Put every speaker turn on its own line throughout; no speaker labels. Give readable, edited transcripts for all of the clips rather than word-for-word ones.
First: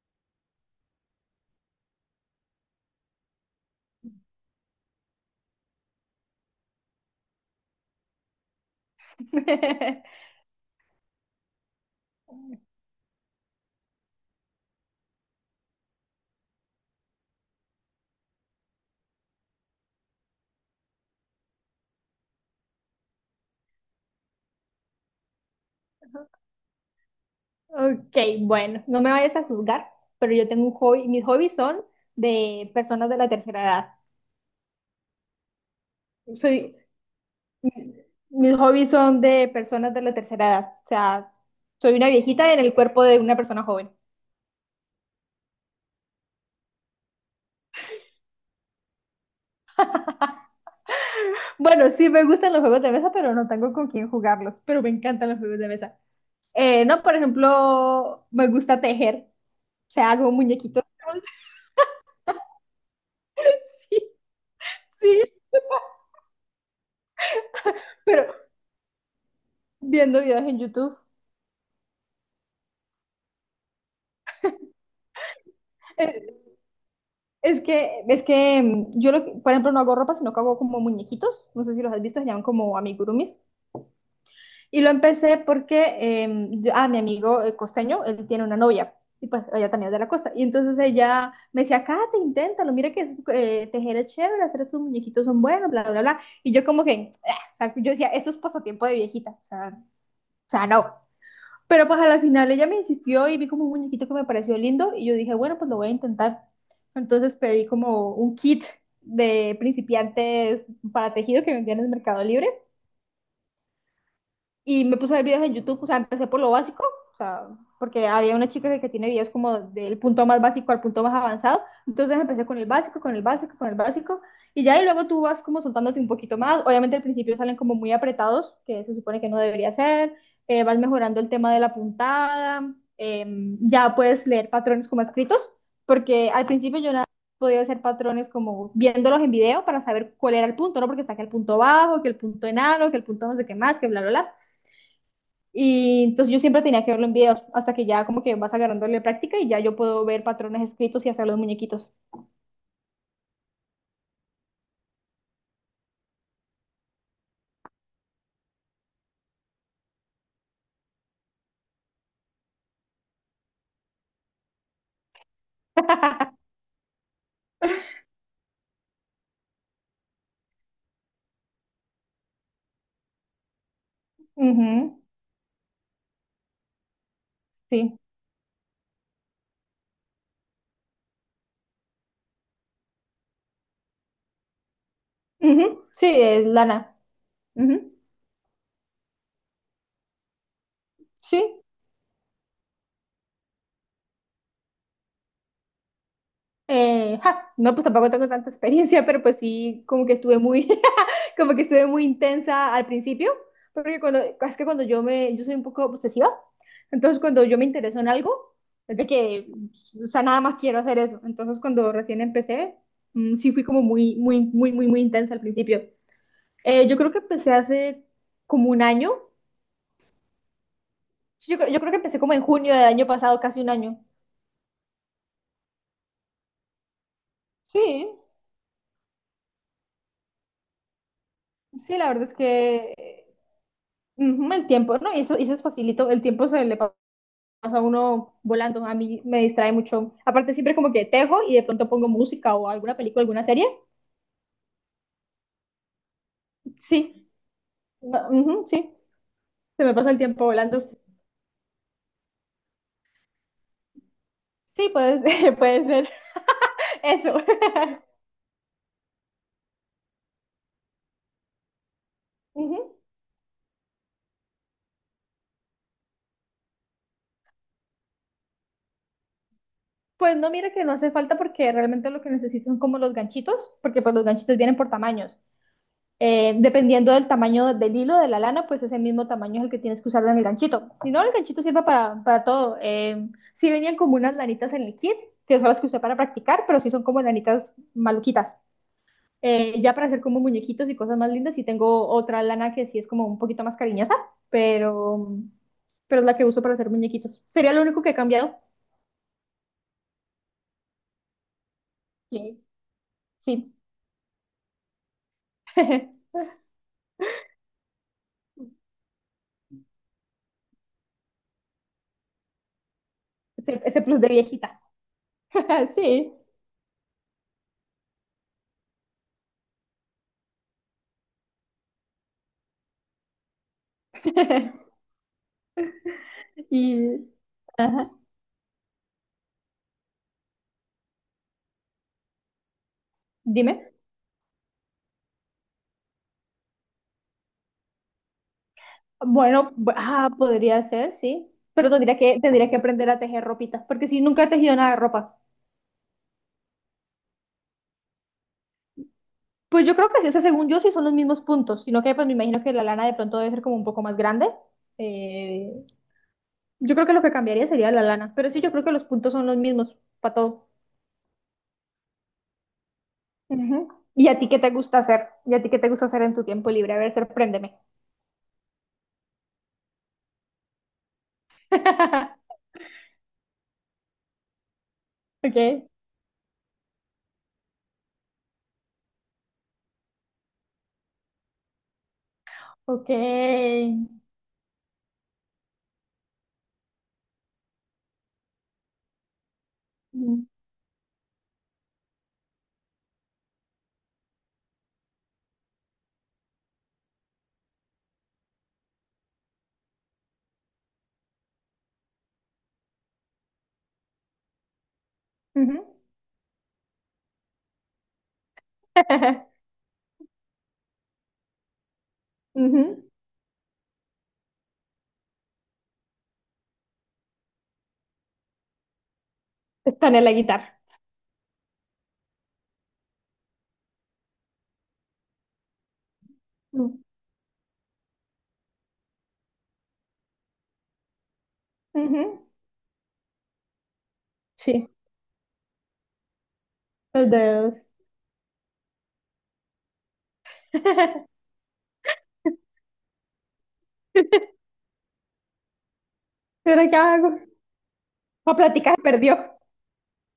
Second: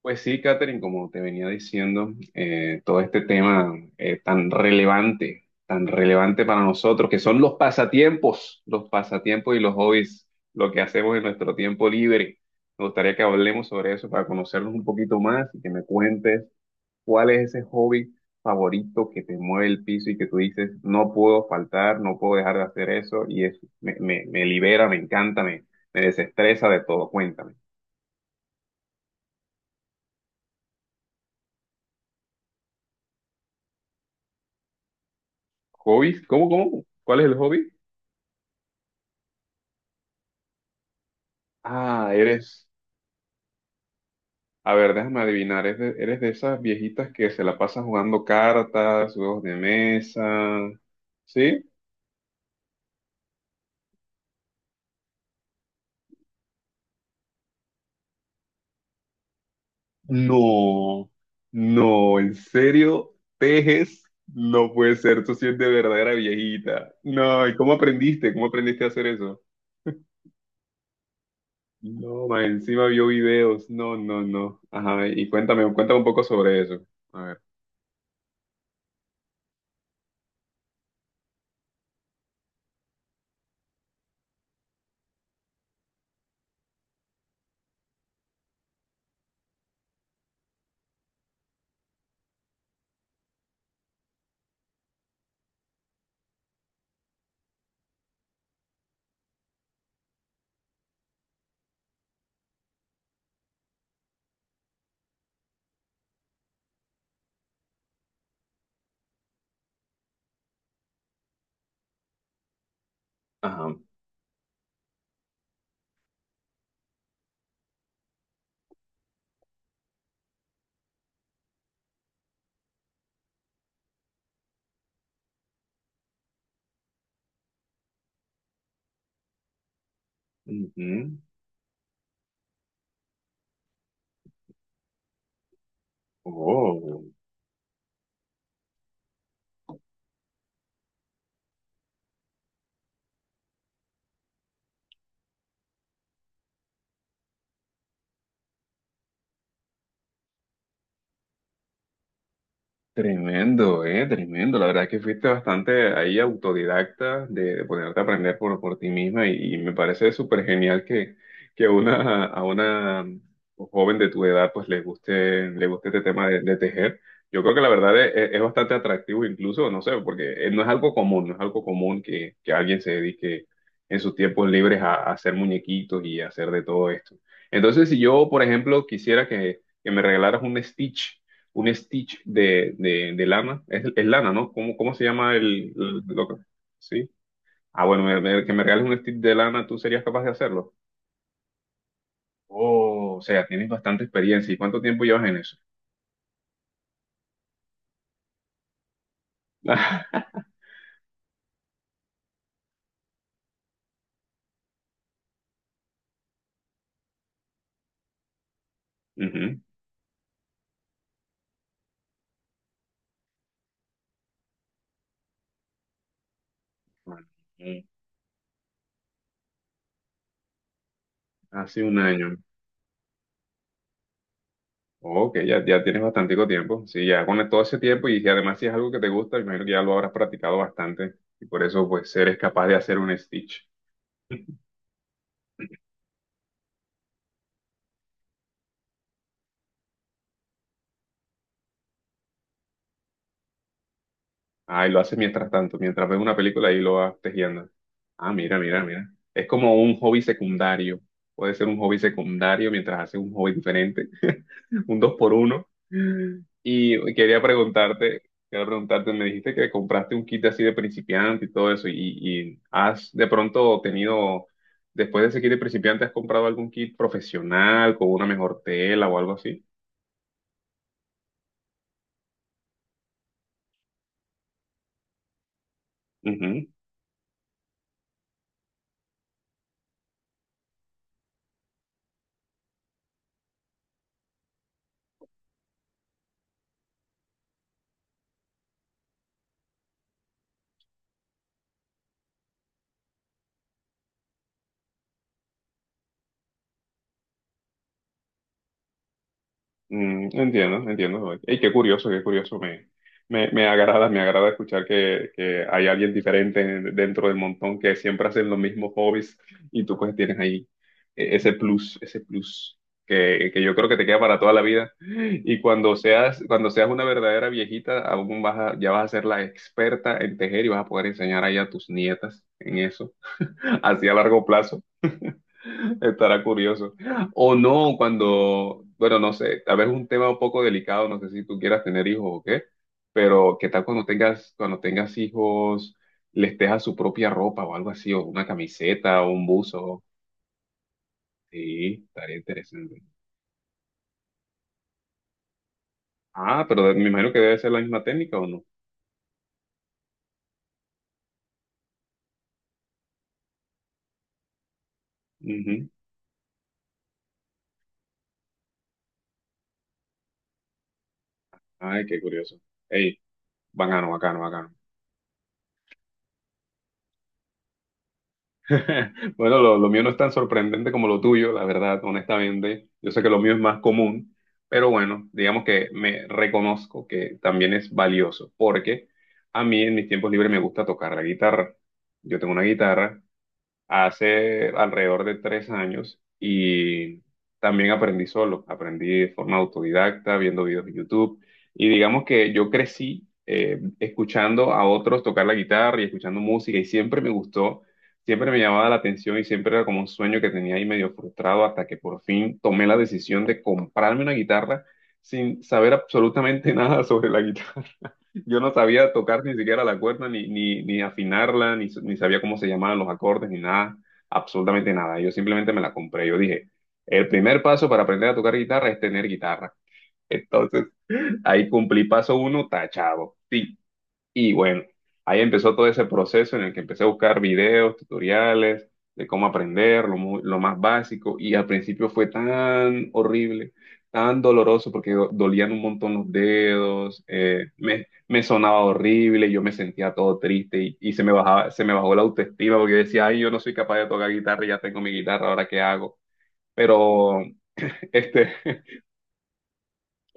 Pues sí, Catherine, como te venía diciendo, todo este tema tan relevante para nosotros, que son los pasatiempos y los hobbies, lo que hacemos en nuestro tiempo libre. Me gustaría que hablemos sobre eso para conocernos un poquito más y que me cuentes cuál es ese hobby favorito que te mueve el piso y que tú dices, no puedo faltar, no puedo dejar de hacer eso y es, me libera, me encanta, me desestresa de todo. Cuéntame.
Ok, bueno, no me vayas a juzgar, pero yo tengo un hobby, mis hobbies son de personas de la tercera edad.
¿Hobbies? ¿Cómo,
Soy,
cómo? ¿Cuál es el hobby?
mi- Mis hobbies son de personas de la tercera edad, o sea, soy una
Ah,
viejita en
eres.
el cuerpo de una persona joven.
A ver, déjame adivinar. Eres de esas viejitas que se la pasan jugando cartas, juegos de mesa? ¿Sí?
Bueno, sí me gustan los juegos de mesa, pero no tengo con quién jugarlos, pero me encantan los juegos de mesa. No, por ejemplo, me gusta tejer, o sea, hago muñequitos.
No, no, ¿en serio? ¿Tejes? No puede
Sí,
ser, tú sí eres de verdadera viejita. No, ¿y cómo aprendiste? ¿Cómo
pero
aprendiste a hacer eso?
viendo videos en YouTube.
No, ma, encima vio videos. No, no, no. Ajá, y cuéntame, cuéntame un poco
Eh,
sobre eso. A ver.
Es que mm, yo, lo Por ejemplo, no hago ropa, sino que hago como muñequitos. No sé si los has visto, se llaman como amigurumis. Y lo empecé porque mi amigo costeño, él tiene una novia. Y pues ella también es de la costa. Y entonces ella me decía, Kate, inténtalo, mira que tejer es chévere, hacer estos muñequitos son buenos, bla, bla, bla. Y yo como que, "Ah", o sea, yo decía, eso es pasatiempo de viejita. O sea, no. Pero pues a la final ella me insistió y vi como un muñequito que me pareció lindo y yo dije, bueno, pues lo voy a intentar. Entonces pedí como un kit de principiantes para tejido que vendían en el Mercado Libre
Ajá.
y me puse a ver videos en YouTube, o sea, empecé por lo básico, o sea, porque había una chica que tiene videos como del punto más básico al punto más avanzado, entonces empecé con el básico, con el básico, con el básico, y ya y luego tú vas como soltándote un poquito más, obviamente al principio salen como muy apretados, que se supone que no debería ser, vas
Ujú.
mejorando el tema de la puntada, ya puedes leer patrones como escritos, porque al principio yo nada
Oh.
podía hacer patrones como viéndolos en video para saber cuál era el punto, ¿no? Porque está que el punto bajo, que el punto enano, que el punto no sé qué más, que bla, bla, bla. Y entonces yo siempre tenía que verlo en videos hasta que ya como que vas agarrándole práctica y ya yo puedo ver patrones escritos y hacer los muñequitos.
Tremendo, tremendo. La verdad es que fuiste bastante ahí autodidacta de ponerte a aprender por ti misma y me parece súper genial que una, a una joven de tu edad pues le guste este tema de, de tejer. Yo creo que la verdad es bastante atractivo incluso, no sé, porque no es algo común, no es algo común que alguien se dedique en sus tiempos libres a,
Ujú,
a hacer muñequitos y a hacer de todo esto. Entonces,
sí.
si yo, por ejemplo, quisiera que me regalaras un Stitch de lana. Es lana, ¿no? ¿Cómo, cómo se llama el,
Ujú, sí,
lo que-
es lana.
sí? Ah,
Ujú,
bueno, que me regales un Stitch de lana, ¿tú serías capaz de hacerlo?
sí.
Oh, o sea, tienes bastante experiencia. ¿Y cuánto tiempo llevas en eso?
No, pues tampoco tengo tanta experiencia, pero pues sí, como que estuve muy, como que estuve muy intensa al principio, porque cuando, es que cuando yo me, yo soy un poco obsesiva, entonces cuando yo me intereso en algo, es de que,
Ujú.
o sea, nada más quiero hacer eso. Entonces cuando recién empecé, sí fui como muy, muy, muy, muy, muy intensa al principio. Yo creo que
Ujú.
empecé hace como un año. Sí, yo
Hace
creo que
un
empecé como
año.
en junio del año pasado, casi un año.
Ok, ya, ya tienes bastante tiempo. Sí, ya con todo ese tiempo
Sí,
y si además si es algo que te gusta, imagino que ya lo habrás practicado bastante y por eso
sí, la
pues
verdad es
eres capaz de
que
hacer un Stitch.
ujú. El tiempo, ¿no? Y eso es facilito. El tiempo se le pa- Pasa a uno volando. A mí me distrae mucho. Aparte, siempre como que tejo y de pronto pongo música o alguna película, alguna serie.
Ah, y lo haces mientras tanto, mientras ves una película y lo vas
Sí,
tejiendo. Ah, mira,
ujú,
mira,
sí,
mira. Es como
se me
un
pasa el
hobby
tiempo volando.
secundario. Puede ser un hobby secundario mientras haces un hobby diferente,
Sí,
un dos
puede
por
ser,
uno.
puede ser.
Y
Eso.
quería preguntarte, me dijiste que compraste un kit así de principiante y todo eso, y
Ujú.
has de pronto tenido, después de ese kit de principiante, ¿has comprado algún kit profesional con una mejor tela o algo así?
Pues no, mira que no hace falta porque realmente lo que necesito son como los ganchitos, porque pues los ganchitos vienen por tamaños. Dependiendo del tamaño del hilo de la lana, pues ese mismo tamaño es el que tienes que usar en el ganchito. Si no, el ganchito sirve para todo. Sí venían como unas lanitas en el kit, que son las que usé para practicar, pero sí son como lanitas maluquitas. Ya para hacer como muñequitos y cosas más lindas, sí tengo otra lana que sí es como un poquito más cariñosa, pero, pero es la que uso para hacer muñequitos. Sería lo único que he cambiado.
Mm, entiendo, entiendo. Y qué curioso, qué curioso.
Sí. Sí.
Me agrada escuchar que hay alguien diferente en- dentro del montón que siempre hacen los mismos hobbies y tú pues tienes ahí ese plus que yo
Ese,
creo que
ese
te queda
plus de
para toda la
viejita.
vida. Y
Sí.
cuando seas una verdadera viejita, aún vas a- ya vas a ser la experta en tejer y vas a poder enseñar ahí a tus nietas en eso, así a largo plazo. Estará curioso.
Y,
O no,
ajá.
cuando, bueno, no sé, tal vez un tema un poco delicado, no sé si tú quieras tener hijos o qué, pero qué tal
Dime.
cuando tengas hijos, les dejas su propia ropa o algo así, o una camiseta o un
Bueno,
buzo.
podría ser, sí. Pero
Sí, estaría
tendría que
interesante.
aprender a tejer ropitas, porque si nunca he tejido nada de ropa.
Ah, pero me imagino que debe ser la misma técnica o no.
Pues yo creo que sí, o sea, según yo sí son los mismos puntos, sino que pues me imagino que la lana de pronto debe ser como un poco más grande. Eh,
Ujú.
yo creo que lo que cambiaría sería la lana, pero sí, yo creo que los puntos son los mismos para todo.
Ay, qué curioso. Ey,
Ujú.
bacano,
¿Y a
bacano,
ti qué te
bacano.
gusta hacer? ¿Y a ti qué te gusta hacer en tu tiempo libre? A ver, sorpréndeme.
Bueno, lo mío no es tan sorprendente como lo tuyo, la verdad, honestamente. Yo sé que lo mío es más común, pero bueno, digamos que
Ok,
me reconozco que también es valioso, porque a mí en mis tiempos libres me gusta tocar la guitarra. Yo tengo una
ok.
guitarra hace alrededor de 3 años y también aprendí solo, aprendí de forma autodidacta,
Mm,
viendo videos de YouTube y digamos que yo crecí escuchando a otros tocar la guitarra y escuchando música y siempre me gustó, siempre me llamaba la atención y siempre era como un sueño que tenía ahí medio frustrado hasta que por fin tomé la decisión de comprarme una guitarra sin
ujú.
saber absolutamente nada sobre la guitarra. Yo no sabía tocar ni siquiera la cuerda, ni afinarla, ni sabía cómo se llamaban los
Ujú.
acordes, ni nada, absolutamente nada. Yo simplemente me la compré. Yo dije, el primer paso para aprender a tocar guitarra es tener guitarra.
Está en la guitarra.
Entonces, ahí cumplí paso uno, tachado. Y bueno, ahí empezó todo ese proceso en el que empecé
Mm,
a buscar videos, tutoriales de cómo aprender, lo más básico. Y al principio fue
ujú.
tan horrible, tan
Sí.
doloroso, porque dolían un montón los dedos,
Los dedos.
me sonaba horrible, yo me sentía todo triste y se me bajaba, se me bajó la autoestima porque decía, ay, yo no soy capaz de tocar guitarra, y ya tengo mi guitarra, ¿ahora qué hago?
¿Pero qué hago?
Pero este,
La plática se perdió.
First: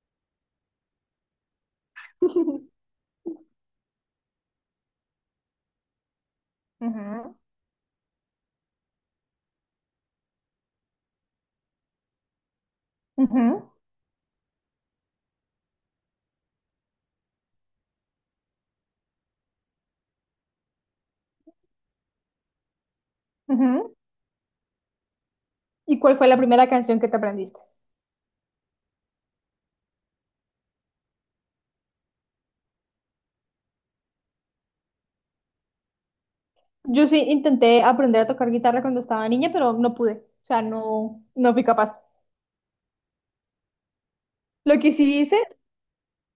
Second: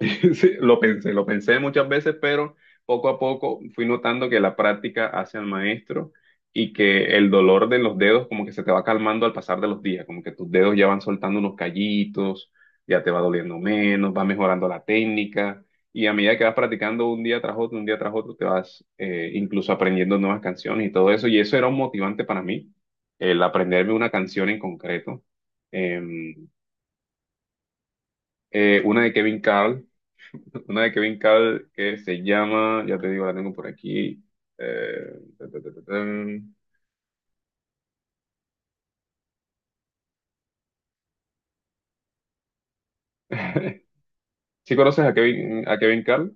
sí, lo pensé muchas veces, pero poco a poco fui notando que la práctica hace al maestro y que el
Ujú,
dolor de los dedos como que se te va calmando al pasar de los días, como que tus dedos ya van soltando unos callitos, ya te va doliendo
ujú,
menos, va mejorando la técnica y a medida que vas practicando un día tras otro, un día tras otro, te vas incluso aprendiendo nuevas canciones y todo eso y eso era un motivante para mí, el aprenderme
ujú.
una canción en concreto.
¿Y cuál fue la
Em,
primera canción que te aprendiste?
una de Kevin Carl, una de Kevin Cabl que se llama, ya te digo, la tengo por aquí. Ta, ta, ta, ta, tan.
Yo sí intenté aprender a tocar guitarra cuando estaba niña, pero no pude. O sea, no, no fui capaz.
¿Sí
Lo que
conoces
sí hice,
A Kevin Carl,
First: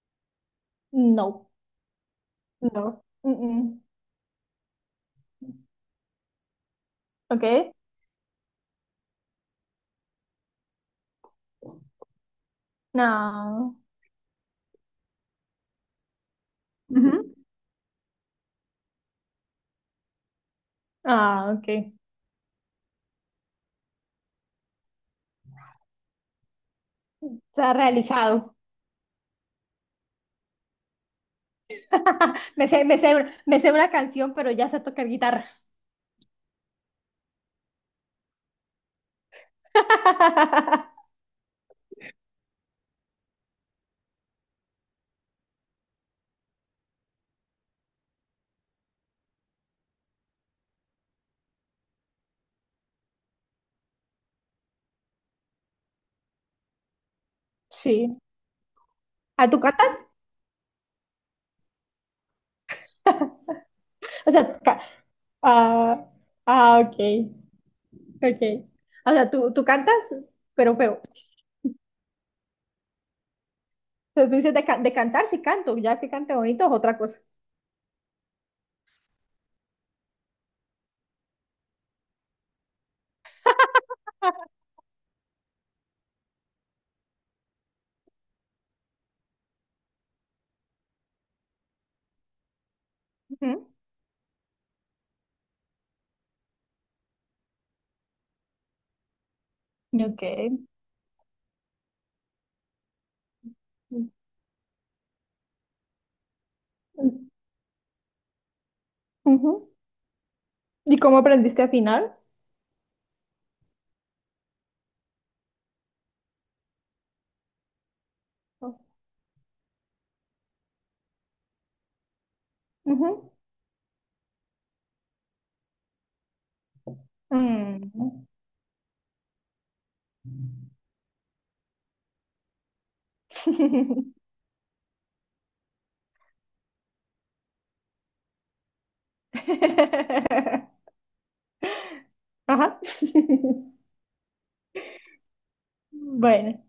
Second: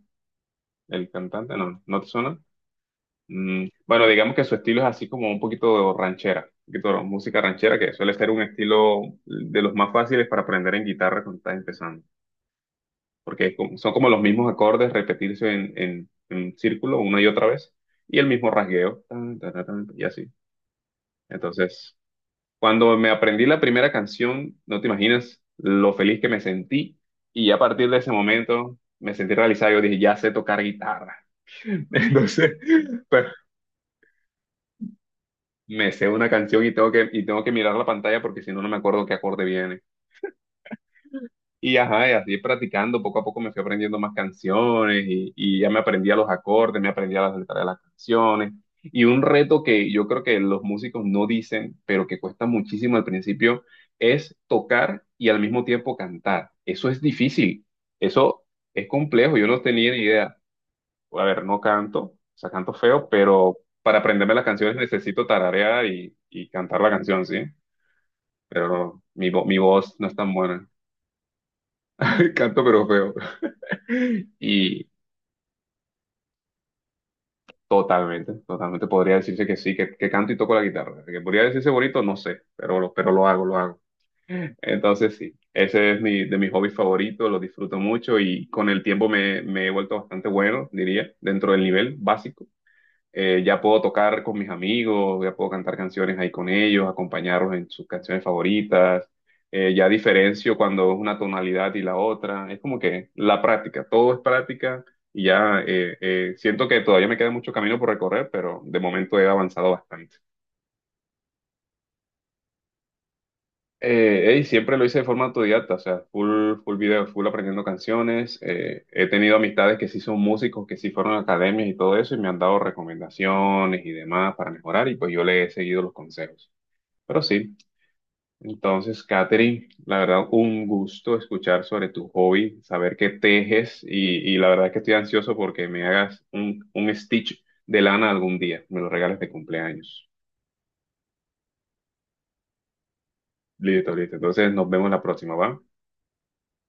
el
no,
cantante? No, ¿no te suena?
no. Mm,
Mm,
mm.
bueno, digamos que su estilo es así como un poquito ranchera, un poquito de música
¿Ok?
ranchera, que suele ser un estilo de los más fáciles para aprender en guitarra cuando estás empezando, porque es como-
No.
son como los mismos acordes repetirse en círculo una y
Ujú.
otra vez, y el mismo rasgueo, tan, tan, tan, tan, y así.
Ah, ok.
Entonces, cuando me aprendí la primera canción, no te imaginas lo feliz que me sentí. Y a
Está
partir de ese
realizado.
momento me sentí realizado. Yo dije, ya sé tocar guitarra. Entonces,
Me sé, me sé,
pero
me sé una canción, pero ya sé tocar guitarra.
me sé una canción y tengo que mirar la pantalla porque si no, no me acuerdo qué acorde viene. Y ajá, y así practicando, poco a poco me fui aprendiendo más canciones y ya me aprendía los acordes, me aprendía las letras de las canciones. Y un reto que yo creo que los músicos no dicen, pero que cuesta muchísimo al principio, es tocar y al mismo tiempo cantar. Eso es difícil,
Sí.
eso es complejo, yo
¿A tú
no tenía
cantas?
ni idea. A ver, no canto, o sea, canto feo, pero para
O
aprenderme las
sea,
canciones necesito tararear
ah,
y
ah,
cantar la
ok,
canción, ¿sí?
ok.
Pero
O sea, tú,
mi
tú
voz
cantas,
no es tan buena.
pero feo. O
Canto pero feo.
sea, tú dices de,
Y
de cantar, sí canto, ya que cante bonito es otra cosa.
totalmente, totalmente podría decirse que sí, que canto y toco la guitarra. Que podría decirse bonito, no sé, pero, pero lo hago, lo hago. Entonces sí, ese es mi, de mis hobbies favoritos, lo disfruto mucho y con el tiempo me he vuelto bastante bueno, diría, dentro del nivel básico. Ya
Ujú.
puedo tocar con mis amigos, ya puedo cantar canciones ahí con ellos, acompañarlos en sus canciones favoritas, ya diferencio
Ok.
cuando es una tonalidad y la otra, es como que la práctica,
Mm,
todo es práctica y ya siento que todavía me queda mucho camino por recorrer, pero de momento he
ujú.
avanzado bastante.
¿Y cómo aprendiste a afinar?
Siempre lo hice de forma autodidacta, o sea, full, full video, full aprendiendo canciones. He tenido amistades que sí son músicos, que sí fueron a academias y todo eso, y me han dado
Ujú.
recomendaciones y demás para mejorar, y pues yo le he seguido los consejos. Pero sí,
Mm.
entonces, Katherine, la verdad, un gusto escuchar sobre tu hobby, saber que tejes, y la verdad que estoy ansioso porque me hagas un stitch de lana algún día, me lo regales de cumpleaños.
Ajá.
Listo, listo. Entonces, nos vemos la próxima, ¿va?
Bueno.